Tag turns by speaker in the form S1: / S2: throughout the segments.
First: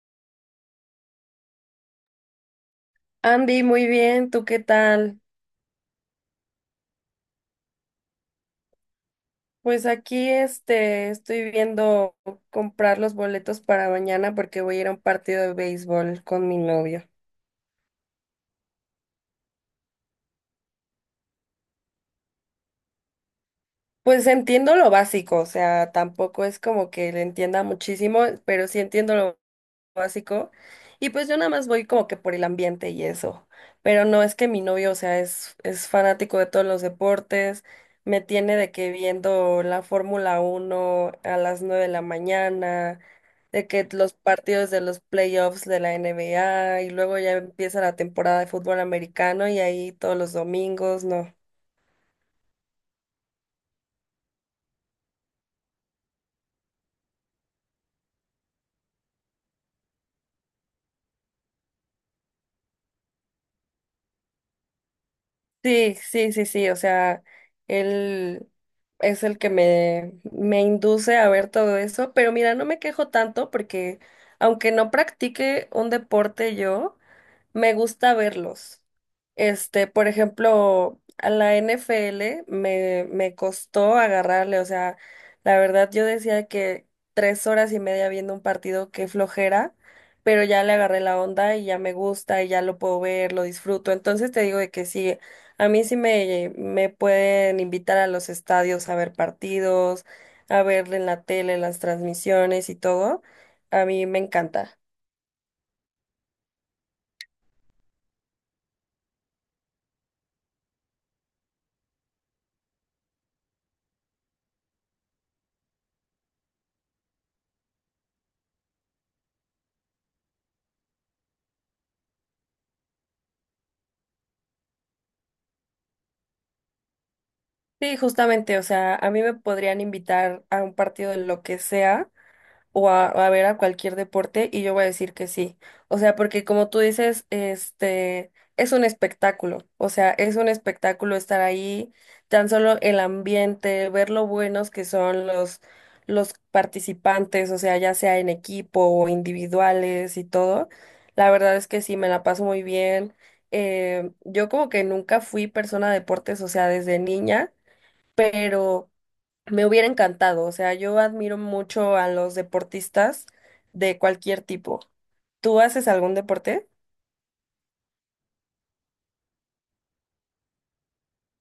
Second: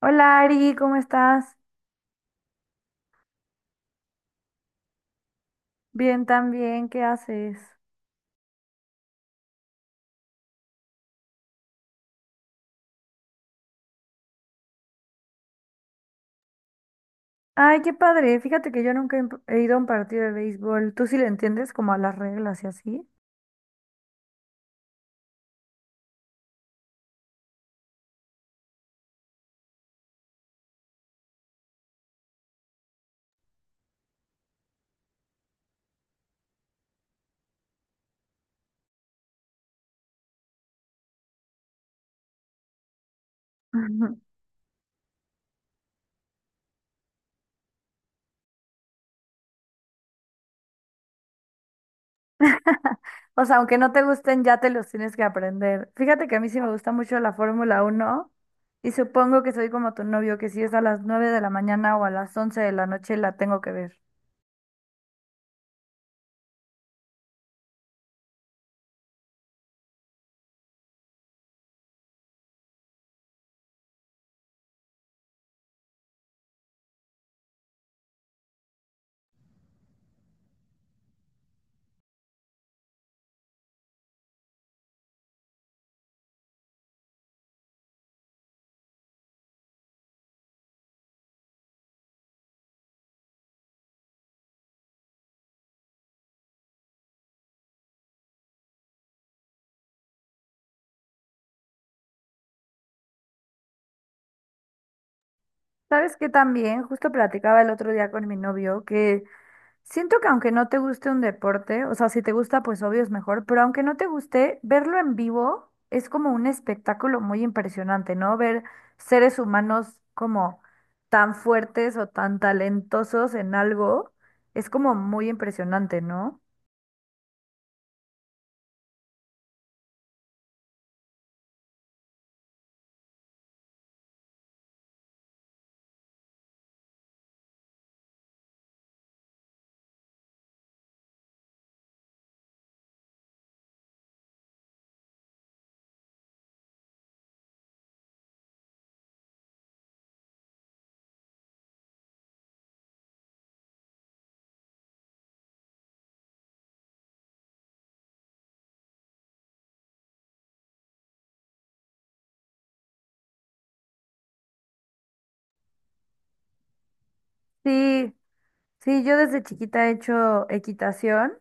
S1: Hola Ari, ¿cómo estás?
S2: Andy, muy bien, ¿tú qué tal?
S1: Bien también, ¿qué haces?
S2: Pues aquí este estoy viendo comprar los boletos para mañana porque voy a ir a un partido de béisbol con mi novio.
S1: Ay, qué padre. Fíjate que yo nunca he ido a un partido de béisbol. ¿Tú sí le entiendes como a las reglas y así?
S2: Pues entiendo lo básico, o sea, tampoco es como que le entienda muchísimo, pero sí entiendo lo básico. Y pues yo nada más voy como que por el ambiente y eso. Pero no es que mi novio, o sea, es fanático de todos los deportes. Me tiene de que viendo la Fórmula 1 a las 9 de la mañana, de que los
S1: Ujú.
S2: partidos de los playoffs de la NBA y luego ya empieza la temporada de fútbol americano y ahí todos los domingos, no.
S1: O sea, aunque no te gusten, ya te los tienes que aprender. Fíjate que a mí sí me gusta mucho la Fórmula uno. Y supongo que soy como tu novio, que si es a las 9 de la mañana o a las 11 de la noche la tengo que ver.
S2: Sí, sí, sí, sí, o sea, él es el que me induce a ver todo eso, pero mira, no me quejo tanto porque aunque no practique un deporte yo, me gusta verlos. Este, por ejemplo, a la NFL me costó agarrarle, o sea, la verdad yo decía que 3 horas y media viendo un partido, qué flojera, pero ya le agarré la onda y ya me gusta y ya lo puedo ver, lo disfruto. Entonces te digo de que sí, a mí sí me pueden invitar a los estadios a ver partidos, a ver en la tele las transmisiones y todo. A mí me encanta.
S1: ¿Sabes qué también? Justo platicaba el otro día con mi novio que siento que aunque no te guste un deporte, o sea, si te gusta, pues obvio es mejor, pero aunque no te guste, verlo en vivo es como un espectáculo muy impresionante, ¿no? Ver seres humanos como tan fuertes o tan talentosos en algo es como muy impresionante, ¿no?
S2: Sí, justamente, o sea, a mí me podrían invitar a un partido de lo que sea o a ver a cualquier deporte y yo voy a decir que sí. O sea, porque como tú dices, este es un espectáculo, o sea, es un espectáculo estar ahí, tan solo el ambiente, ver lo buenos que son los participantes, o sea, ya sea en equipo o individuales y todo. La verdad es que sí, me la paso muy bien. Yo como que nunca fui persona de deportes, o sea, desde niña pero me hubiera encantado. O sea, yo admiro mucho a los deportistas de cualquier tipo. ¿Tú haces algún deporte?
S1: Sí, sí, yo desde chiquita he hecho equitación,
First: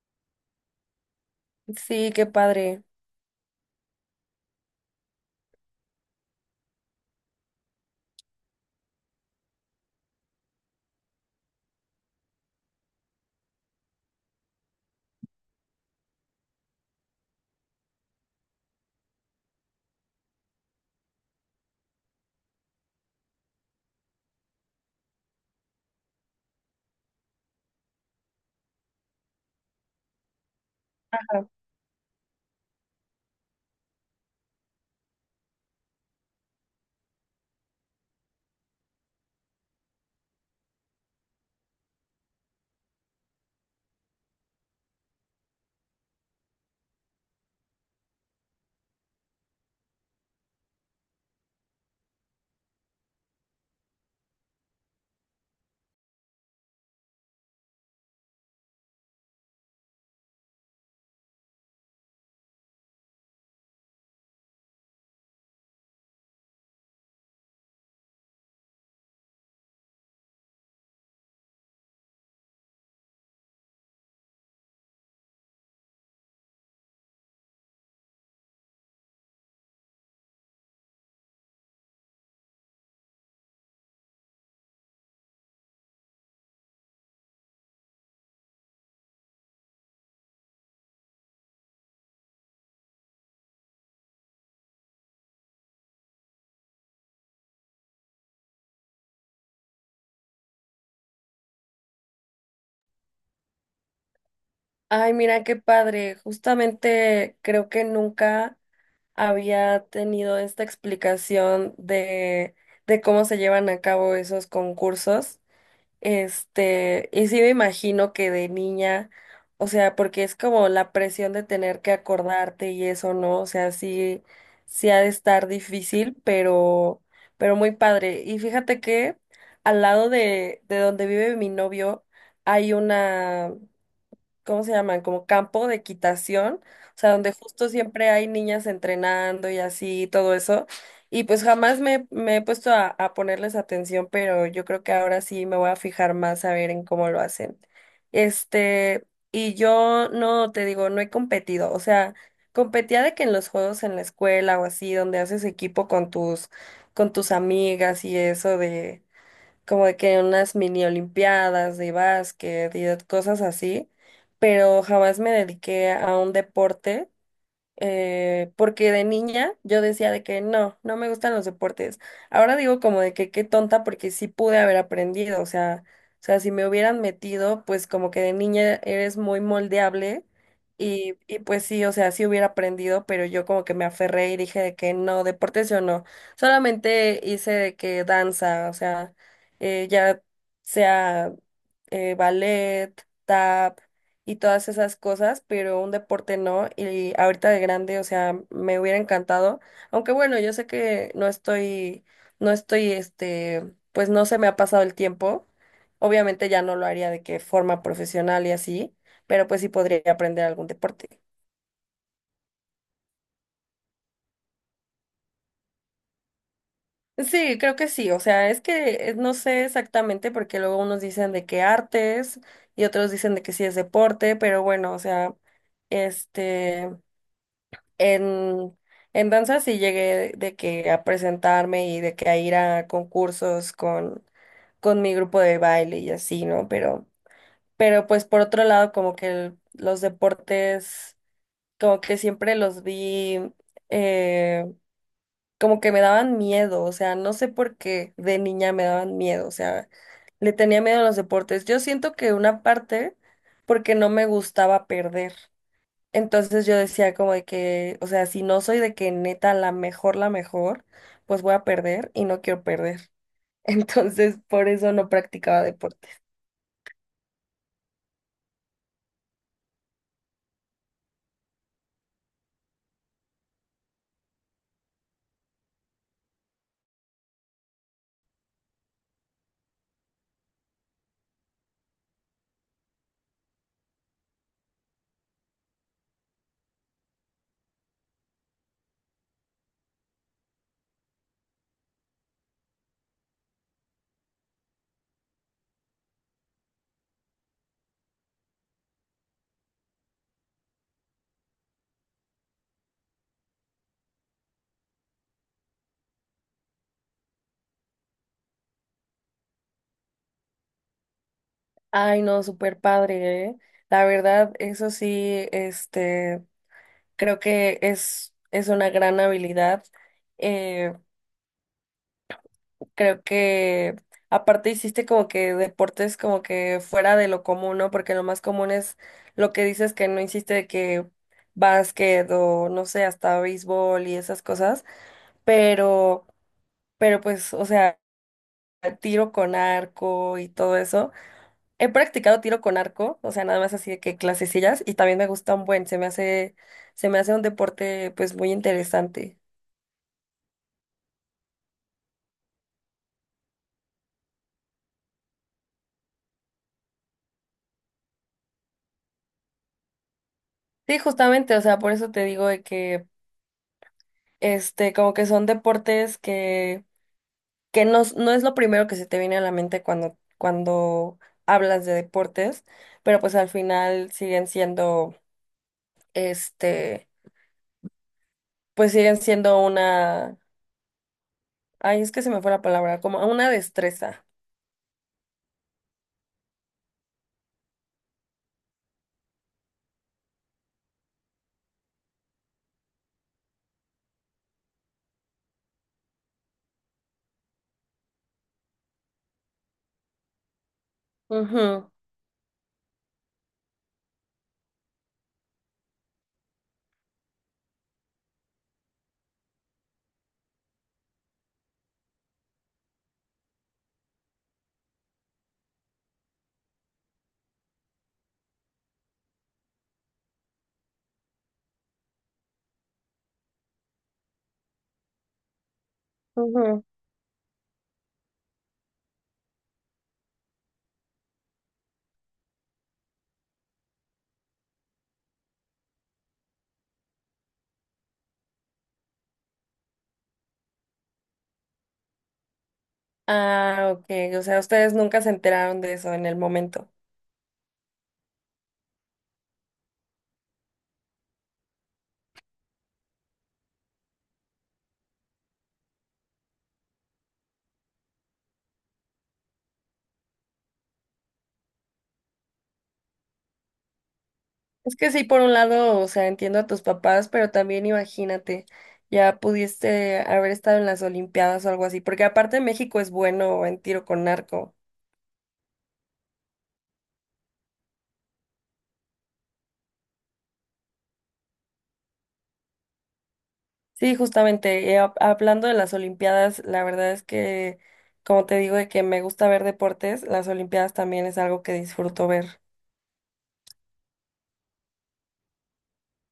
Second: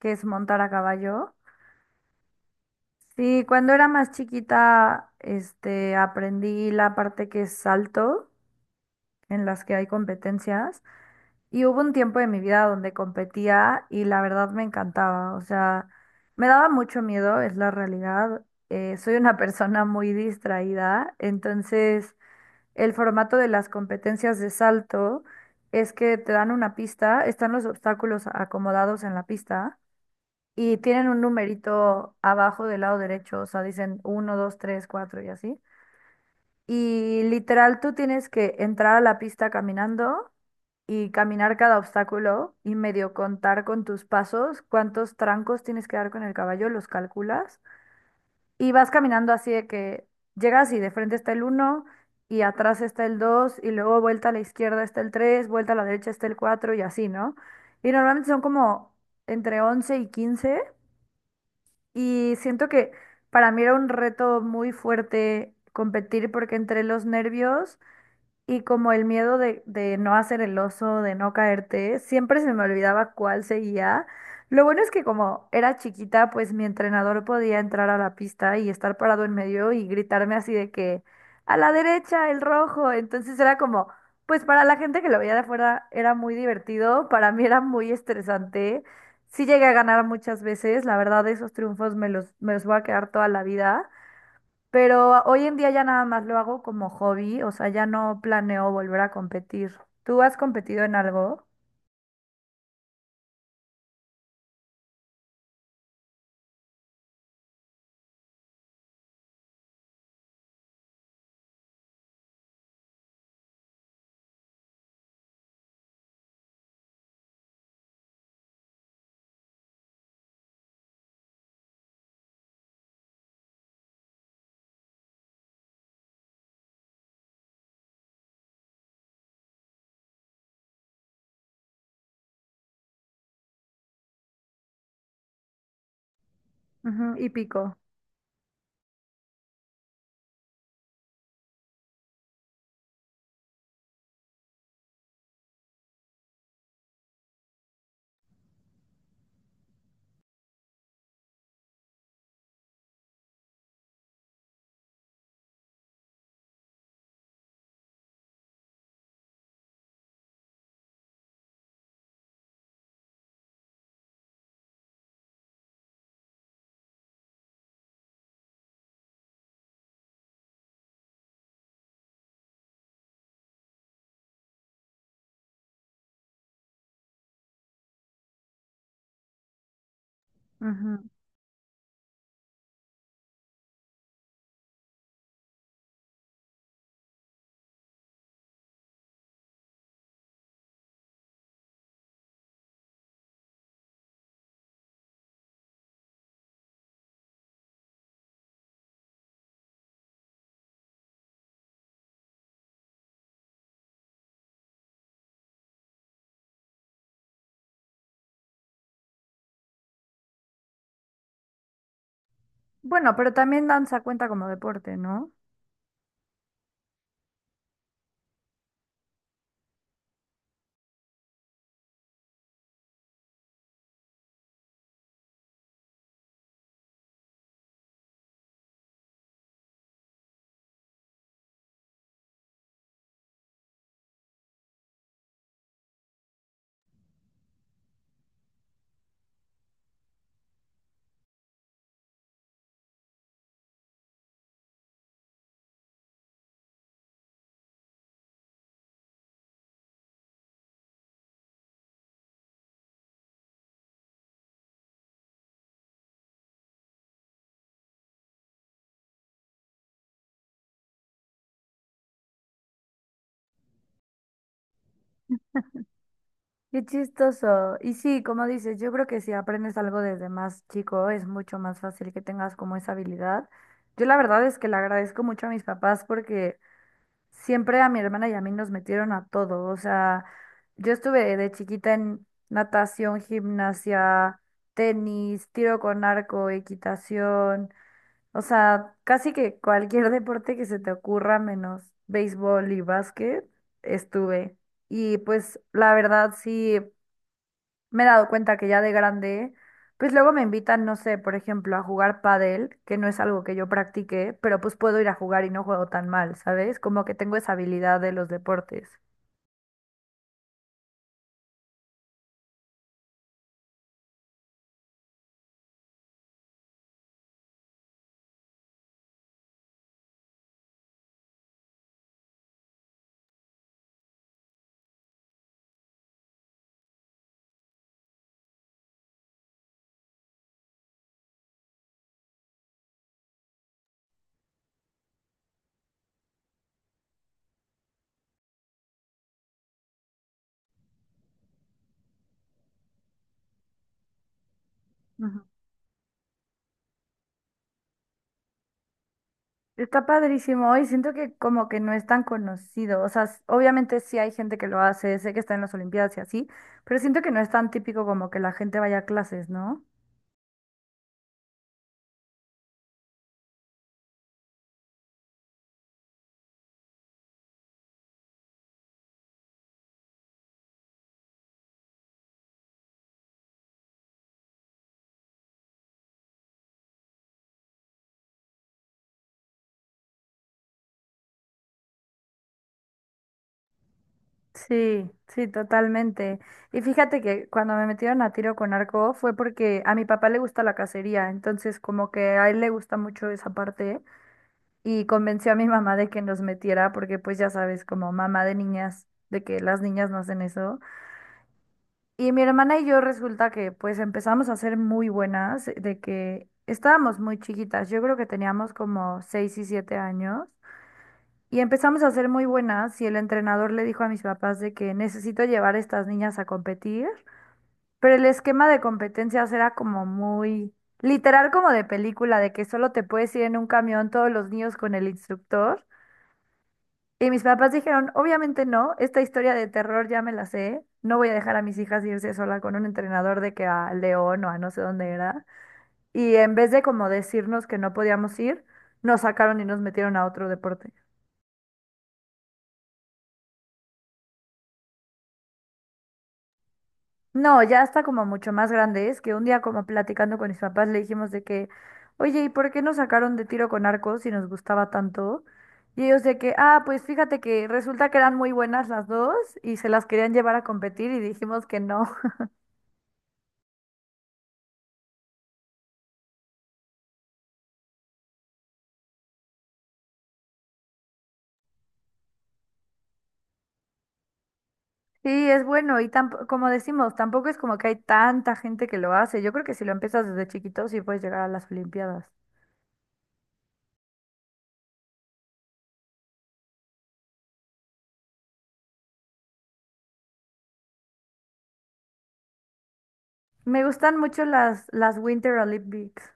S1: que es montar a caballo.
S2: Sí, qué padre.
S1: Sí, cuando era más chiquita, este, aprendí la parte que es salto, en las que hay competencias. Y hubo un tiempo de mi vida donde competía y la verdad me encantaba. O sea, me daba mucho miedo, es la realidad. Soy una persona muy distraída, entonces el formato de las competencias de salto es que te dan una pista, están los obstáculos acomodados en la pista y tienen un
S2: Claro.
S1: numerito abajo del lado derecho, o sea, dicen uno 2 3 4 y así. Y literal tú tienes que entrar a la pista caminando y caminar cada obstáculo y medio contar con tus pasos cuántos trancos tienes que dar con el caballo, los calculas y vas caminando así de que llegas y de frente está el uno y atrás está el 2 y luego vuelta a la izquierda está el 3 vuelta a la derecha está el 4 y así, ¿no? Y normalmente son como entre 11 y 15 y siento que para mí era un reto muy fuerte competir porque entre los nervios y como el miedo de no hacer el oso, de no caerte, siempre se me olvidaba cuál seguía. Lo bueno es que como era chiquita, pues mi entrenador podía entrar a la pista y estar parado en medio y gritarme así de que a la derecha, el rojo. Entonces era como, pues para la gente que lo veía de afuera era muy divertido, para mí era muy estresante. Sí llegué a ganar muchas veces, la verdad esos triunfos me los voy a quedar toda la vida. Pero hoy en día ya nada más lo hago como hobby, o sea, ya no planeo volver a competir. ¿Tú has competido en algo?
S2: Ay, mira, qué padre. Justamente creo que nunca había tenido esta explicación de cómo se llevan a cabo esos concursos. Este, y sí me imagino que de niña, o sea, porque es como la presión de tener que acordarte y eso, ¿no? O sea, sí, sí ha de estar difícil, pero muy padre. Y fíjate que al lado de donde vive mi novio hay una, ¿cómo se llaman? Como campo de equitación, o sea,
S1: Ujú, y
S2: donde justo
S1: pico.
S2: siempre hay niñas entrenando y así, todo eso. Y pues jamás me he puesto a ponerles atención, pero yo creo que ahora sí me voy a fijar más a ver en cómo lo hacen. Este, y yo no, te digo, no he competido, o sea, competía de que en los juegos en la escuela o así, donde haces equipo con tus amigas y eso como de que unas mini olimpiadas de básquet y de cosas así, pero jamás me dediqué a un deporte, porque de niña yo decía de que no, no me gustan los deportes. Ahora digo como de que qué tonta porque sí pude haber aprendido, o sea, si me hubieran metido, pues como que de niña eres muy moldeable
S1: Ujú.
S2: y pues sí, o sea, sí hubiera aprendido, pero yo como que me aferré y dije de que no, deportes yo no. Solamente hice de que danza, o sea, ya sea ballet, tap y todas esas cosas, pero un deporte no. Y ahorita de grande, o sea, me hubiera encantado. Aunque bueno, yo sé que no estoy, este, pues no se me ha pasado el tiempo. Obviamente ya no lo haría de que forma profesional y así, pero pues sí podría aprender algún deporte.
S1: Bueno, pero también danza cuenta como deporte, ¿no?
S2: Sí, creo que sí. O sea, es que no sé exactamente porque luego unos dicen de que artes y otros dicen de que sí es deporte, pero bueno, o sea, este. En, en danza sí llegué de que a presentarme y de que a ir a concursos con mi grupo de baile y así, ¿no? Pero pues por otro lado, como que los deportes, como que siempre los vi, eh, como que me daban miedo, o sea, no sé por qué de niña me daban miedo, o sea, le tenía miedo a los deportes. Yo siento que una parte porque no me gustaba perder. Entonces yo decía como de que, o sea, si no soy de que neta la mejor, pues voy a perder y no quiero perder. Entonces por eso no practicaba deporte.
S1: Qué chistoso. Y sí, como dices, yo creo que si aprendes algo desde más chico es mucho más fácil que tengas como esa habilidad. Yo la verdad es que le agradezco mucho a mis papás porque siempre a mi hermana y a mí nos metieron a todo. O sea, yo estuve de chiquita en natación, gimnasia, tenis, tiro con arco, equitación. O sea, casi que cualquier deporte que se te ocurra, menos béisbol y básquet, estuve. Y pues la verdad sí me he dado cuenta que ya de grande, pues luego me invitan, no sé, por ejemplo, a jugar pádel, que no es algo que yo practique, pero pues puedo ir a jugar y no juego tan mal, ¿sabes? Como que tengo esa habilidad de los deportes.
S2: Ay, no, súper padre, ¿eh? La verdad, eso sí, este, creo que es una gran habilidad. eh, Creo que aparte hiciste como que deportes como que fuera de lo común, ¿no? Porque lo más común es lo que dices que no hiciste de que básquet o no sé, hasta béisbol y esas cosas, pero, pero pues, o sea, tiro con arco y todo eso. He practicado tiro con arco, o sea, nada más así de que clasecillas y también me
S1: Ujú.
S2: gusta un buen, se me hace un deporte pues muy interesante.
S1: Está padrísimo y siento que como que no es tan conocido, o sea, s- obviamente sí hay gente que lo hace, sé que está en las Olimpiadas y así, pero siento que no es tan típico como que la gente vaya a clases, ¿no?
S2: Sí, justamente, o sea, por eso te digo de que este, como que son deportes que no, no es lo primero que se te viene a la mente cuando hablas de deportes, pero pues al final siguen siendo, este, pues siguen siendo una, ay, es que se me fue la palabra, como una destreza.
S1: Sí, sí, totalmente. Y fíjate que cuando me metieron a tiro con arco fue porque a mi papá le gusta la cacería, entonces como que a él le gusta mucho esa parte y convenció a mi mamá de que nos metiera porque pues ya sabes, como mamá de niñas, de que las niñas no hacen eso.
S2: Ujú,
S1: Y mi hermana y yo resulta que pues empezamos a ser muy buenas, de que estábamos muy chiquitas, yo creo que teníamos como 6 y 7 años. Y empezamos a ser muy buenas y el entrenador le dijo a mis papás de que necesito llevar a estas niñas a competir, pero el esquema de competencias era como muy literal como de película, de que solo te puedes ir en un camión todos los niños con el instructor.
S2: ujú.
S1: Y mis papás dijeron, obviamente no, esta historia de terror ya me la sé, no voy a dejar a mis hijas irse sola con un entrenador de que a León o a no sé dónde era. Y en vez de como decirnos que no podíamos ir, nos sacaron y nos metieron a otro deporte.
S2: Ah, ok, o sea, ustedes nunca se enteraron de eso en el momento.
S1: No, ya está como mucho más grande. Es que un día como platicando con mis papás le dijimos de que, oye, ¿y por qué nos sacaron de tiro con arco si nos gustaba tanto? Y ellos de que, ah, pues fíjate que resulta que eran muy buenas las dos y se las querían llevar a competir y dijimos que no.
S2: Es que sí, por un lado, o sea, entiendo a tus papás, pero también imagínate, ya pudiste haber estado en las Olimpiadas o algo así, porque aparte México es bueno en tiro con arco.
S1: Sí, es bueno y tampo- como decimos, tampoco es como que hay tanta gente que lo hace. Yo creo que si lo empiezas desde chiquito sí puedes llegar a las Olimpiadas.
S2: Sí, justamente, hablando de las Olimpiadas, la verdad es que, como te digo, de que me gusta ver deportes, las Olimpiadas también es algo que disfruto ver.
S1: Me gustan mucho las Winter Olympics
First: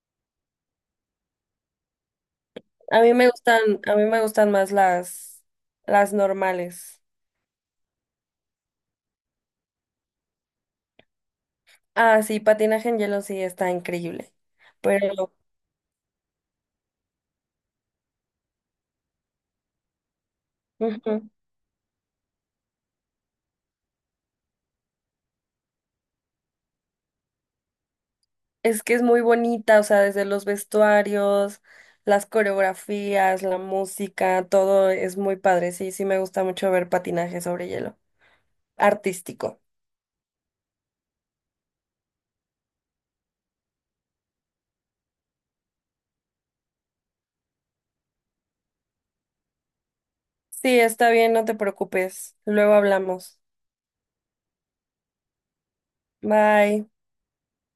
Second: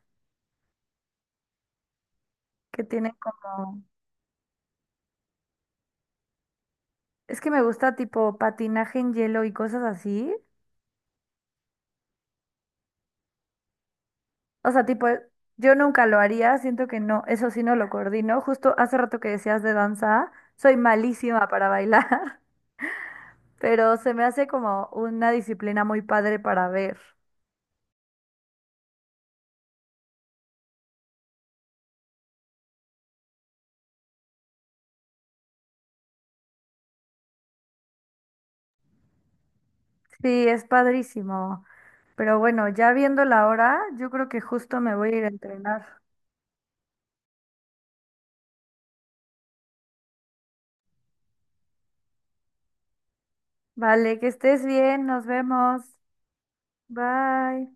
S1: que
S2: A
S1: tienen
S2: mí me gustan,
S1: como...
S2: a mí me gustan más las normales.
S1: Es que me gusta tipo patinaje en hielo y cosas así.
S2: Ah, sí, patinaje en hielo sí está increíble,
S1: O sea, tipo,
S2: pero
S1: yo nunca lo haría, siento que no, eso sí no lo coordino. Justo hace rato que decías de danza, soy
S2: ujú,
S1: malísima para bailar, pero se me hace como una disciplina muy padre para ver.
S2: es que es muy bonita, o sea, desde los vestuarios, las coreografías, la música, todo es muy padre. Sí, sí me gusta mucho ver patinaje sobre hielo, artístico.
S1: Sí, es padrísimo. Pero bueno, ya viendo la hora, yo creo que justo me voy a ir a entrenar.
S2: Sí, está bien, no te preocupes. Luego hablamos.
S1: Vale, que estés bien, nos vemos.
S2: Bye.
S1: Bye.